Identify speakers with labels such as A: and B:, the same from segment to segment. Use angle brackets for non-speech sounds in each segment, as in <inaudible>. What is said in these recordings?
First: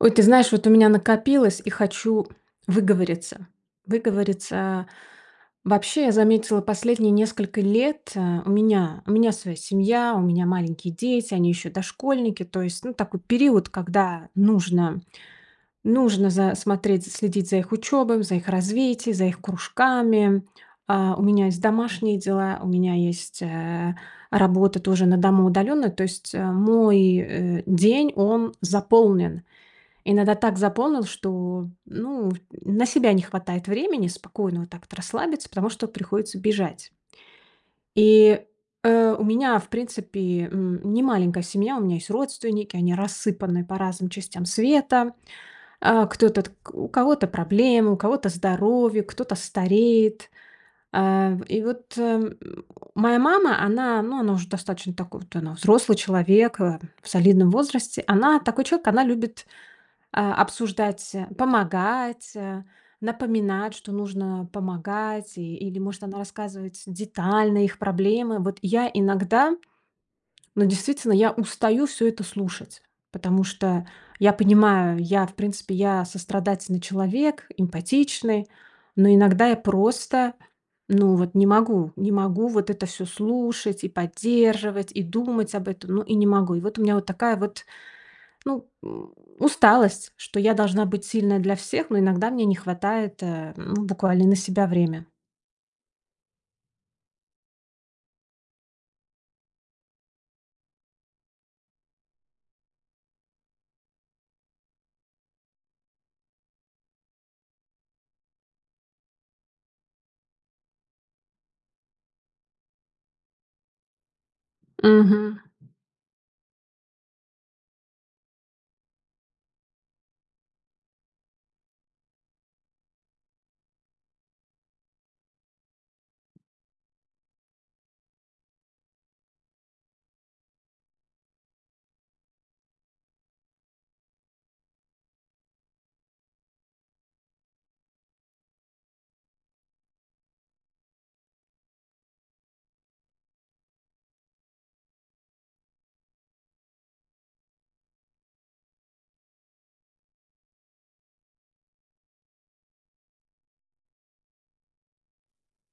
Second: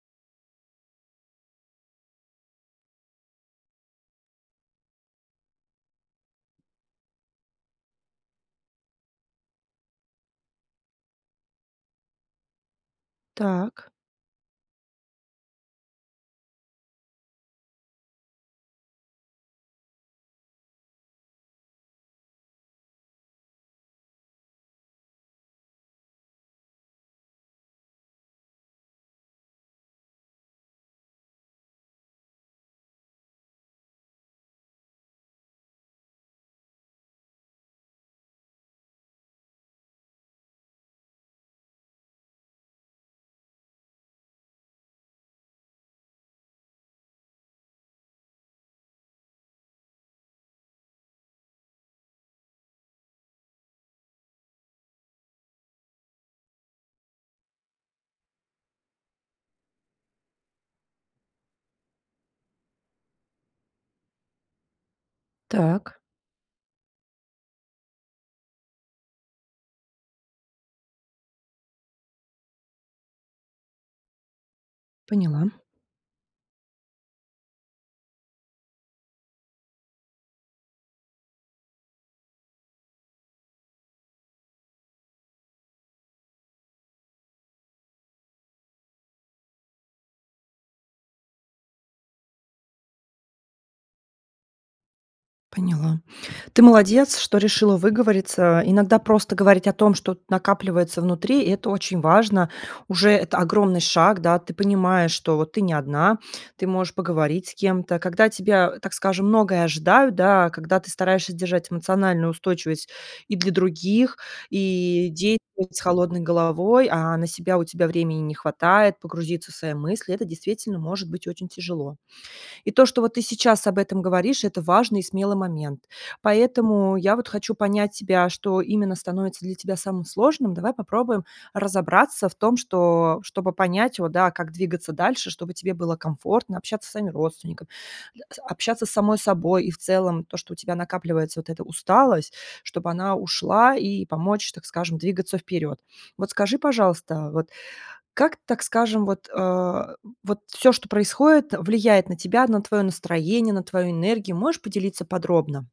A: Ой, ты знаешь, вот у меня накопилось и хочу выговориться. Выговориться. Вообще, я заметила, последние несколько лет, э, у меня у меня своя семья, у меня маленькие дети, они ещё дошкольники. То, ну, есть такой период,
B: Так.
A: когда нужно нужно за смотреть, за следить за их учёбой, за их развитие, за их кружками. А, у меня есть домашние дела, у меня есть, э, работа тоже на дому удалённо. То есть, э, мой, э, день он заполнен. Иногда так заполнил, что, м, ну, в на себя не хватает времени спокойно вот так вот расслабиться, потому что приходится бежать. И, э, у меня, в принципе, м, не маленькая семья. У меня есть родственники, они рассыпаны по разным частям света. А, кто-то т у кого-то проблемы, у кого-то здоровье, кто-то стареет. А, в и вот, э, м, моя мама, она, ну, она уже достаточно такой вот, она взрослый человек, э, в солидном возрасте. Она такой человек. Она любит, а, обсуждать, э, помогать, э, напоминать, что нужно помогать. И или,
B: Так.
A: может, она рассказывает детально их проблемы. Вот я иногда, ну действительно, я устаю всё это слушать, потому что я понимаю, я, в
B: Поняла.
A: принципе, я сострадательный человек, эмпатичный, но иногда я просто, ну вот, не могу, не могу вот это всё слушать и поддерживать, и думать об этом. Ну и не могу. И вот у меня вот такая вот, ну, м, усталость, что я должна быть сильной для всех, но иногда мне не хватает, э, ну, буквально на себя время.
B: Поняла. Ты молодец, что решила выговориться. Иногда просто говорить о том, что вот накапливается внутри, это очень важно. Уже это огромный шаг, да. Ты понимаешь, что вот ты не одна. Ты можешь поговорить с кем-то, когда от тебя, так скажем, многое ожидают, да, когда ты стараешься держать эмоциональную устойчивость и для других, и
A: Мгм.
B: идеи <unintelligible> с холодной головой, а на себя у тебя времени не хватает погрузиться в свои мысли- э то действительно может быть очень тяжело. И то, что ты вот сейчас об этом говоришь, это важный и смелый момент. Поэтому я вот хочу понять тебя, что именно становится для тебя самым сложным. Давай попробуем разобраться в том, что что чтобы понять вот, да, как двигаться дальше, чтобы тебе было комфортно общаться со своими родственниками, да, са общаться с самой собой. И в целом то, что у тебя накапливается вот эта усталость, чтобы она ушла и помочь, так скажем, двигаться вперед. Вот скажи, пожалуйста, вот как, так скажем, вот, а, вот всё, что происходит, влияет на тебя, на твое настроение, на твою энергию. Можешь поделиться подробно?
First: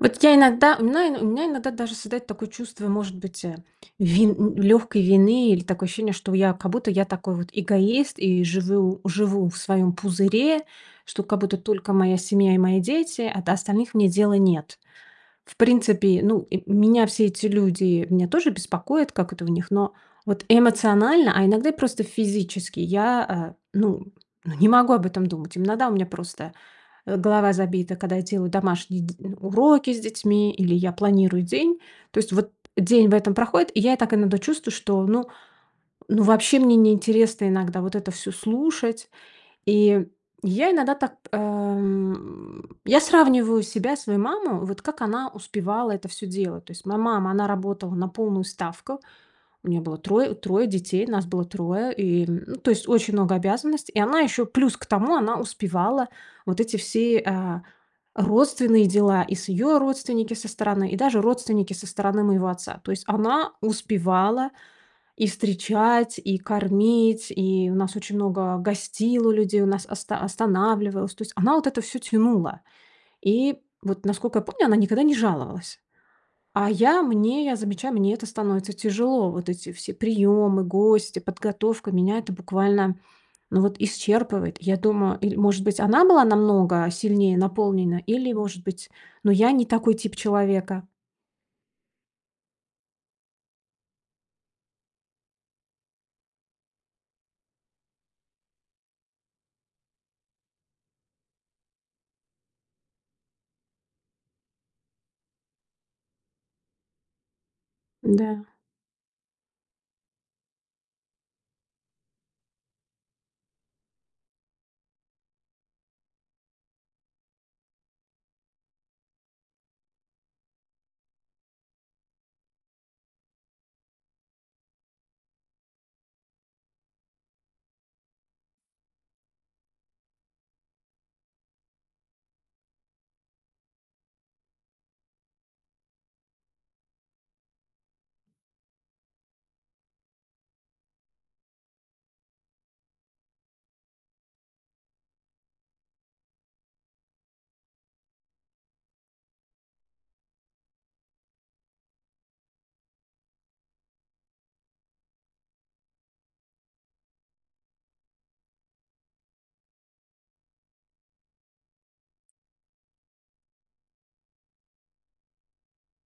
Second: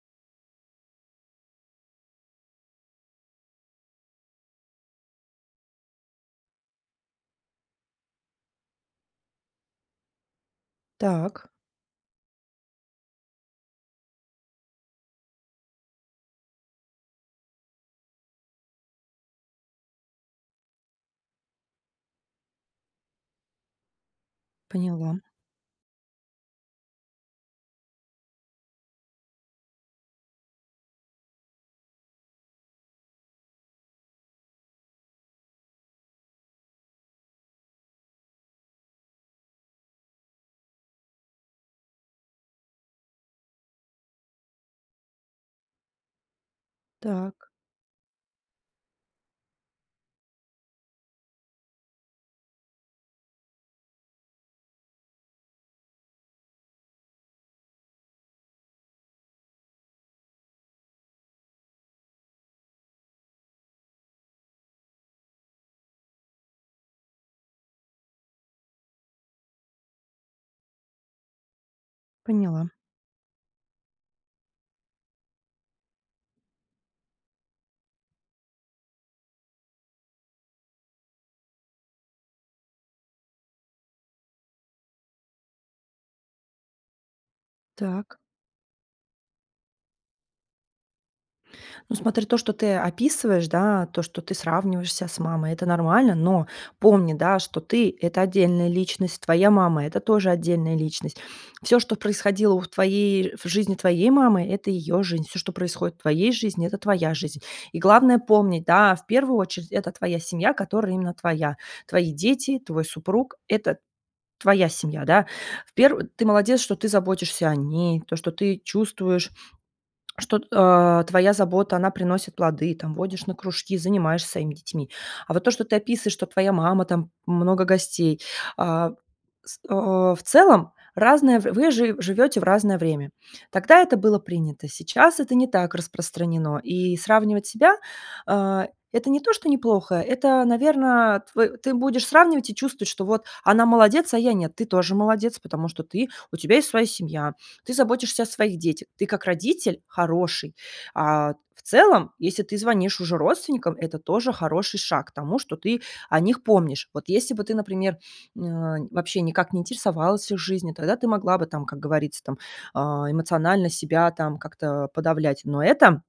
A: Вот я иногда у мна у меня иногда даже создается такое чувство, может быть, э, вин н лёгкой вины, или такое ощущение, что я, как будто я такой вот эгоист и живю живу в своём пузыре, что как
B: Так.
A: будто только моя семья и мои дети, а до остальных мне дела нет. В принципе, ну, и меня все эти люди, меня тоже беспокоят, как это у них, но вот эмоционально, а иногда и просто физически я, а, ну ну, не могу об
B: Поняла.
A: этом думать. Иногда у меня просто, э, голова забита, когда я делаю домашние д уроки с детьми или я планирую день. То есть вот день в этом проходит, и я так иногда чувствую, что, ну ну вообще мне не интересно иногда вот это всё слушать. И я иногда так, а, м, я сравниваю себя, свою маму: вот как она успевала это всё делать? Tо есть моя мама, она
B: Так.
A: работала на полную ставку, у нее было трое трое детей, нас было 3, и, м, ну, то есть очень много обязанностей, и она еще плюс к тому, она успевала вот эти все, а, родственные дела, и с её родственники со стороны, и даже родственники со стороны моего отца. То есть она успевала и встречать, и кормить, и у нас очень много гостило людей, у нас оста останавливалось, то есть она вот это всё тянула.
B: Поняла.
A: И вот, наскока я помню, она никогда не жаловалась. А я, мне я замечаю, мне это становится тяжело. Вот эти все приёмы, гости, подготовка, меня это буквально, ну вот, исчерпывает. Я думаю, или, может быть, она была намного сильнее наполнена,
B: Так.
A: или, может быть, но я не такой тип человека.
B: Ну, смотри, то, что ты описываешь, да, то, что ты сравниваешь ся с мамой, это нормально. Но помни, да, что ты- это отдельная личность, твоя мама- это тоже отдельная личность. Всё, что происходило в твоей, в жизни твоей мамы, это её жизнь. Всё, что происходит в твоей жизни, это твоя жизнь. И главное
A: Н-да.
B: помнить, да, в первую очередь, это твоя семья, которая именно твоя, твои дети, твой супруг, это твоя семья, да. В пер ты молодец, что ты заботишься о ней, то, что ты чувствуешь, что, а, твоя забота, она приносит плоды, там, водишь на кружки, занимаешься своими детьми. А вот то, что ты описываешь, что твоя мама, там, много гостей, а, с а, в целом разное, в вы жи живете в разное время. Тогда это было принято. Сейчас это не так распространено. И сравнивать себя, а, это не то, что неплохо. Это, наверно, тв ты будешь сравнивать и чувствовать, что вот она молодец, а я нет. Ты тоже молодец, потому что ты, у тебя есть своя семья, ты заботишься о своих детях, ты как родитель хороший. А, в целом, если ты звонишь уже родственникам, это тоже хороший шаг к тому, что ты о них помнишь. Вот если бы ты, например, н а, вообще никак не интересовалась их жизнью, тогда ты могла бы, там, как говорится, там, а, эмоционально себя там как-то подавлять. Но это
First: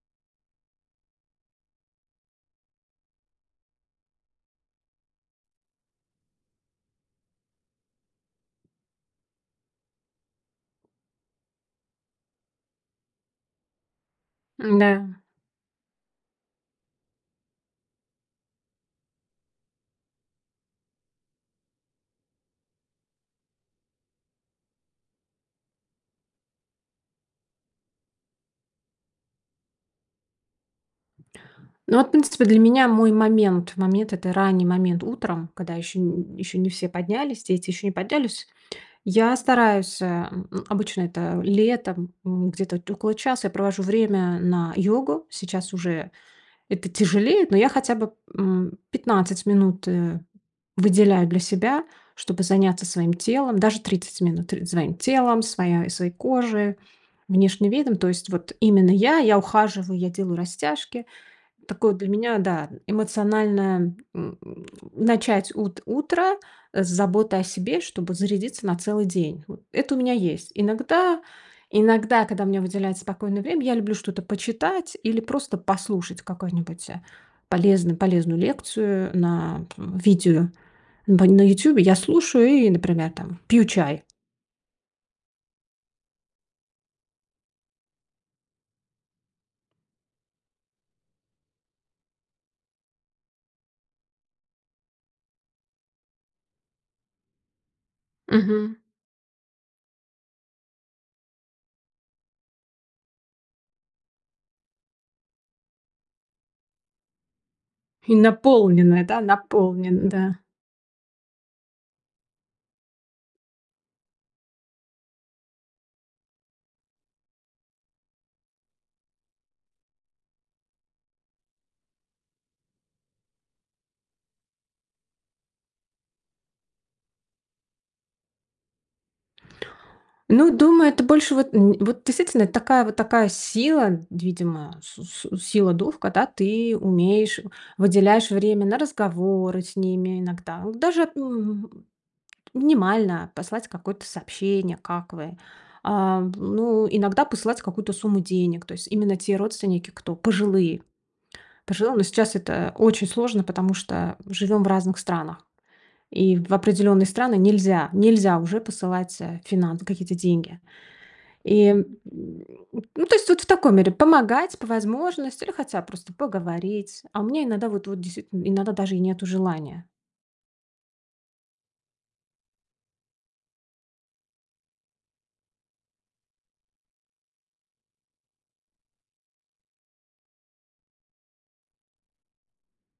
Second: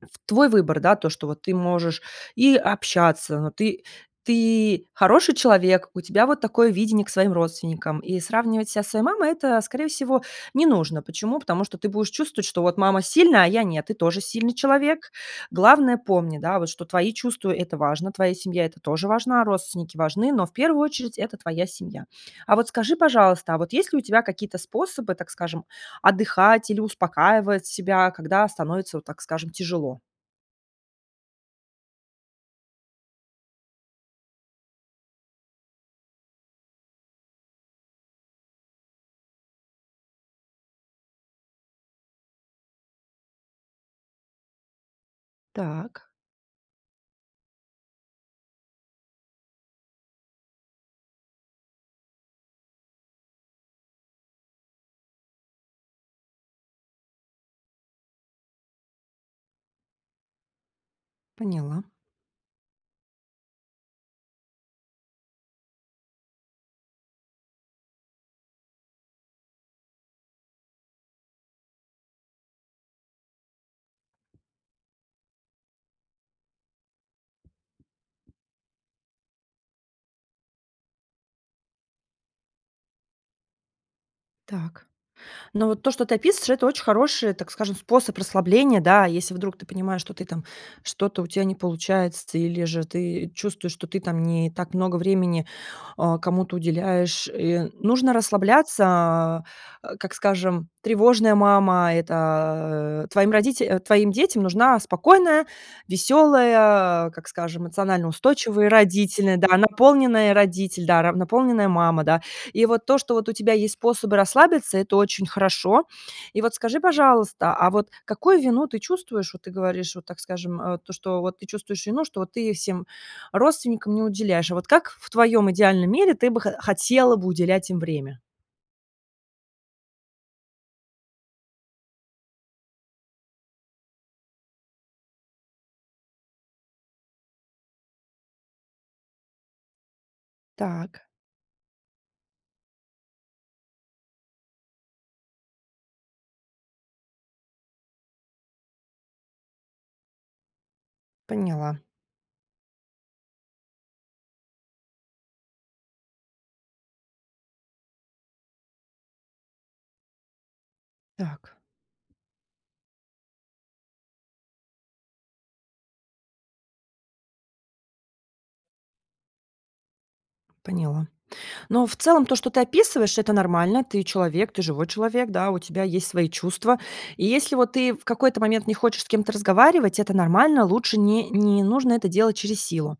B: в твой выбор, да. То, что вот ты можешь и общаться, но ты ты хороший человек, у тебя вот такое видение к своим родственникам. И сравнивать ся со своей мамой- это, скорее всего, не нужно. Почему? Потому что ты будешь чувствовать, что вот мама сильная, а я нет, ты тоже сильный человек.
A: М-да.
B: Главное, помни, да, что твои чувства- это важно, твоя семья- это тоже важна, родственники важны, но в первую очередь это твоя семья. А вот скажи, пожалуйста, а вот есть ли у тебя какие-то способы, так скажем, отдыхать или успокаивать себя, когда становится, вот так скажем, тяжело?
A: Ну вот принципе, для меня мой момент момент- это ранний момент утром, когда ещё н ещё не все поднялись, дети ещё не поднялись. Я стараюсь, а, м, обычно это летом, м, где-то около час я провожу время на йогу. Сейчас
B: Так.
A: уже это тяжелее, но я хотя бы, м, 15 минут, э, выделяю для себя, чтобы заняться своим телом. Даже 30 минут за моим телом, своя своей кожей, внешним видом. То есть вот именно я. Я ухаживаю, я делаю растяжки.
B: Поняла.
A: Такое для меня, да, н эмоциональное, м, начать ут утро, э, с заботы о себе, чтобы зарядиться на целый день, вот. Это у меня есть. Иногда иногда, когда у меня выделяется спокойное время, я люблю что-то почитать или просто послушать какую-нибудь, э, полезную полезную лекцию на п видео бань на "Ютубе". Я слушаю и, например, там пью чай.
B: Так. Но вот то, что ты описываешь, это очень хороший, так скажем, способ расслабления, да. Если вдруг ты понимаешь, что ты там что-то у тя не получается, или же ты чувствуешь, что ты там не так много времени, а, кому-то уделяешь, и нужно
A: Мгм.
B: расслабляться. Как, скажем, тревожная мама, это твоим родите твоим детям нужна спокойная, веселая, как скажем, эмоционально
A: И
B: устойчивые
A: наполненная, да,
B: родители, да,
A: наполнен,
B: наполненная
A: да.
B: родитель, да, наполненная мама, да. И вот то, что у тебя есть способы расслабиться, это очень хорошо. И вот скажи, пожалуйста, а вот какую вину ты чувствуешь? Вот ты говоришь, вот, так скажем, а, то, что вот ты чувствуешь вину, что вот ты всем родственникам не уделяешь. А вот как в в твоем идеальном мире ты бы хо хотела бы уделять им время?
A: Ну, думаю, это больше вот н вот действительно, это такая вот такая с сила, видимо, су су сила духа, когда ты умеешь, э, выделяешь время на разговоры с ними иногда, вот
B: Так.
A: даже, м, минимально послать какое-то сообщение: "Как вы?" А, м, ну, иногда посылать какую-то сумму денег, то есть именно те родственники, кто пожилые
B: Поняла.
A: пожилые, но сейчас это очень сложно, потому что живем в разных странах и в определённые страны нельзя нельзя уже посылать, а, финансы, какие-то деньги.
B: Так.
A: И, м, ну, то есть, вот в таком мере помогать по возможности или хотя бы просто поговорить. А у меня иногда вот вот дейст иногда даже и нету желания.
B: Поняла. Но в целом то, что ты описываешь, это нормально. Ты человек, ты живой человек, да, у тебя есть свои чувства. И если вот ты в какой-то момент не хочешь с кем-то разговаривать, это нормально. Лучше не не нужно это делать через силу.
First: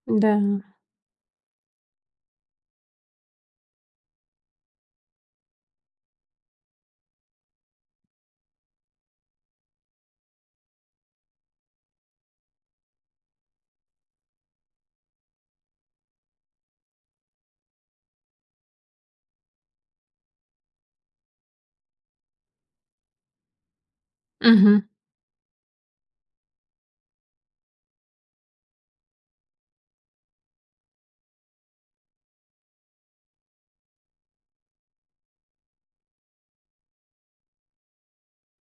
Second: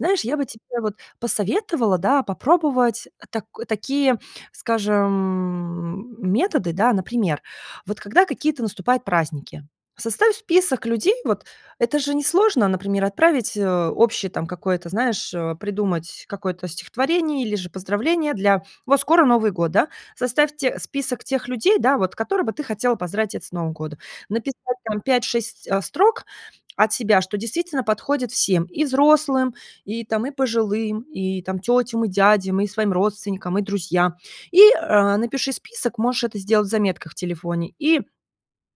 B: Знаешь, я
A: М-да.
B: бы тебе вот посоветовала, да, попробовать так такие, скажем, м, методы, да, например, вот когда какие-то наступают праздники, составь список людей вот. Это же несложно, например, отправить, э, общее какое-то, знаешь, э, придумать какое-то стихотворение или же поздравление для вот скоро Новый год, да? Составь те список тех людей, да, вот, которых бы ты хотела поздравить это с Новым годом. Написать
A: Мгм.
B: там 5-6 строк от себя, что действительно подходит всем: и взрослым, и там, и пожилым, и там тетям, и дядям, и своим родственникам, и друзьям. И, э, напиши список, можешь это сделать в заметках в телефоне, и,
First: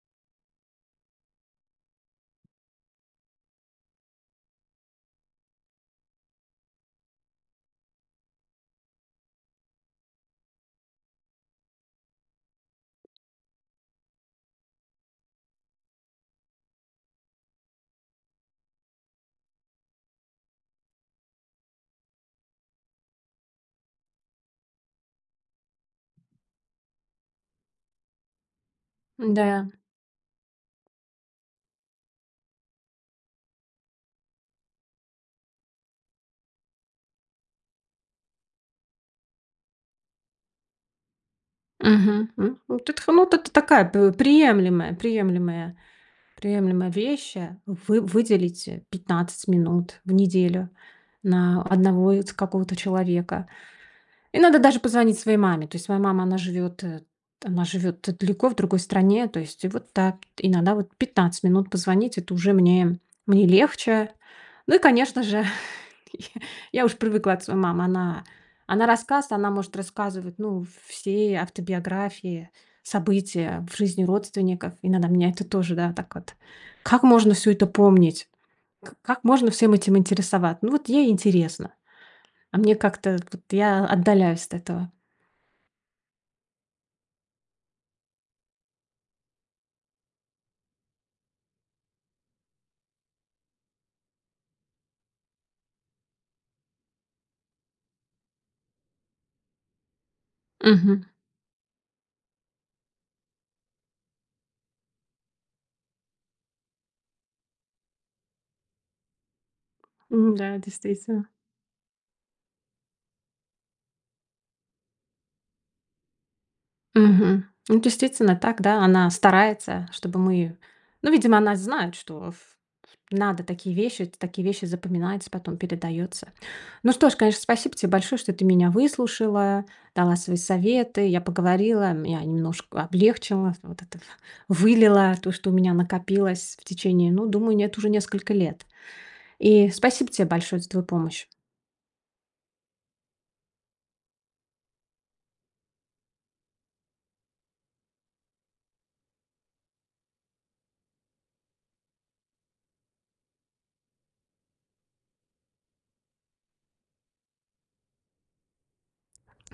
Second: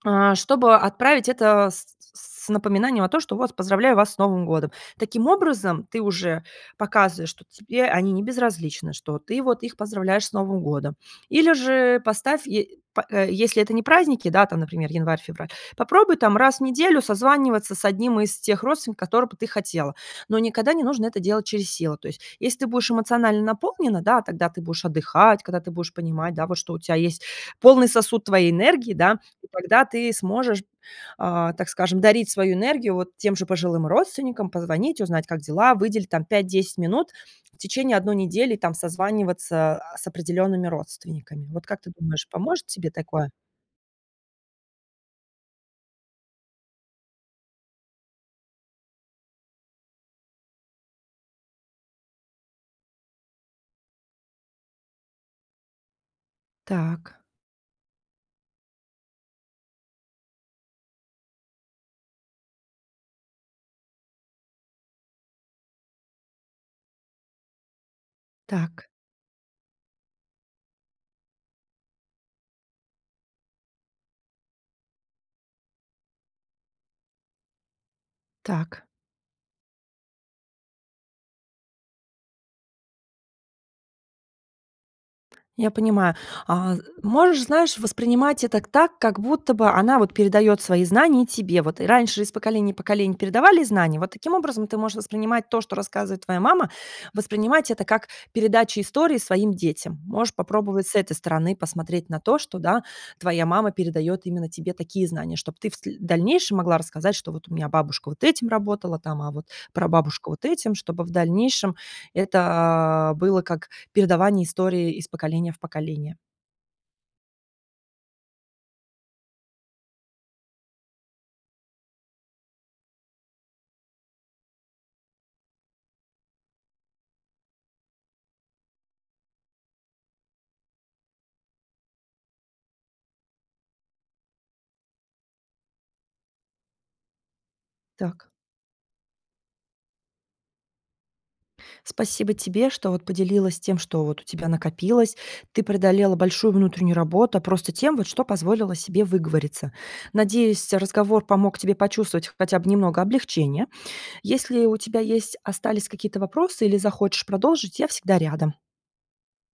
B: а, чтобы отправить это с с с напоминанием о том, что вот: "Поздравляю вас с Новым годом!" Таким образом, ты уже показываешь, что тебе они не безразличны, что ты вот их поздравляешь с Новым годом. Или же поставь, е по если это не праздники, да, там, например, январь-февраль, попробуй там раз в неделю созваниваться с 1 из тех родственников, которого бы ты хотела. Но никогда не нужно это делать через силу. То есть, если ты будешь эмоционально наполнена, да, тогда ты будешь отдыхать, когда ты будешь понимать, да, вот что у тя есть полный сосуд твоей энергии, да, то
A: М-да.
B: тогда ты сможешь, а, так скажем, дарить свою энергию вот тем же пожилым родственникам, позвонить, узнать, как дела, выделить там 5-10 минут в течение 1 недели, там, созваниваться, а, с определёнными родственниками. Вот как ты думаешь,
A: Мгм. М,
B: поможет
A: вот
B: тебе
A: это ко ну,
B: такое?
A: это такая такая п приемлемая, приемлемая, приемлемая вещь, а. Вы выделить а 15 минут в неделю на одного вот какого-то человека. Иногда даже позвонить своей маме. То есть моя мама, она живет, э,
B: Так.
A: она живет далеко, в другой стране. То есть вот да, иногда вот 15 минут позвонить- это уже мне мне легче. Ну и конечно же, <chuckles> я я уж привыкла от своей мамы. Она
B: Так.
A: она рассказывает, она может рассказывать, ну, в все автобиографии, события в жизни родственников. Иногда меня это тоже, да, так вот: "Как можно всё это помнить?
B: Так.
A: К как можно всем этим интересоваться?" Ну вот ей интересно, а мне как-то вот я отдаляюсь от этого.
B: Я понимаю. А можешь, знаешь, воспринимать это так, как будто бы она вот передаёт свои знания тебе вот. Раньше из поколения в поколение передавали знания. Вот таким образом ты можешь воспринимать то, что рассказывает твоя мама, воспринимать это как передача истории своим детям. Можешь попробовать с
A: Мгм.
B: этой стороны посмотреть на то, что, да, твоя мама передает именно тебе такие знания, чтоб ты в сл дальнейшем могла рассказать, что: "Вот у меня бабушка вот этим работала там, а вот прабабушка
A: М,
B: вот
A: да,
B: этим". Чтобы в
A: действительно.
B: дальнейшем это было как передавание истории из поколения в поколение.
A: Мгм. Ну, действительно так, да, она старается, чтобы мы ну, видимо, она знает, что в в надо такие вещи, это такие вещи запоминать, потом передаётся. Ну что ж, конечно, спасибо тебе большое, что ты меня выслушала, дала свои советы, я поговорила, меня немножко облегчило, вот это вылила то, что у меня накопилось в течение, ну, думаю, нет, уже
B: Так.
A: нескольких лет. И спасибо тебе большое за твою помощь.
B: Спасибо тебе, что вот поделилась тем, что вот у тебя накопилось. Ты преодолела большую внутреннюю работу просто тем, что позволила себе выговориться. Надеюсь, разговор помог тебе почувствовать хотя бы немного облегчения. Если у тебя есть остались какие-то вопросы или захочешь продолжить, я всегда рядом.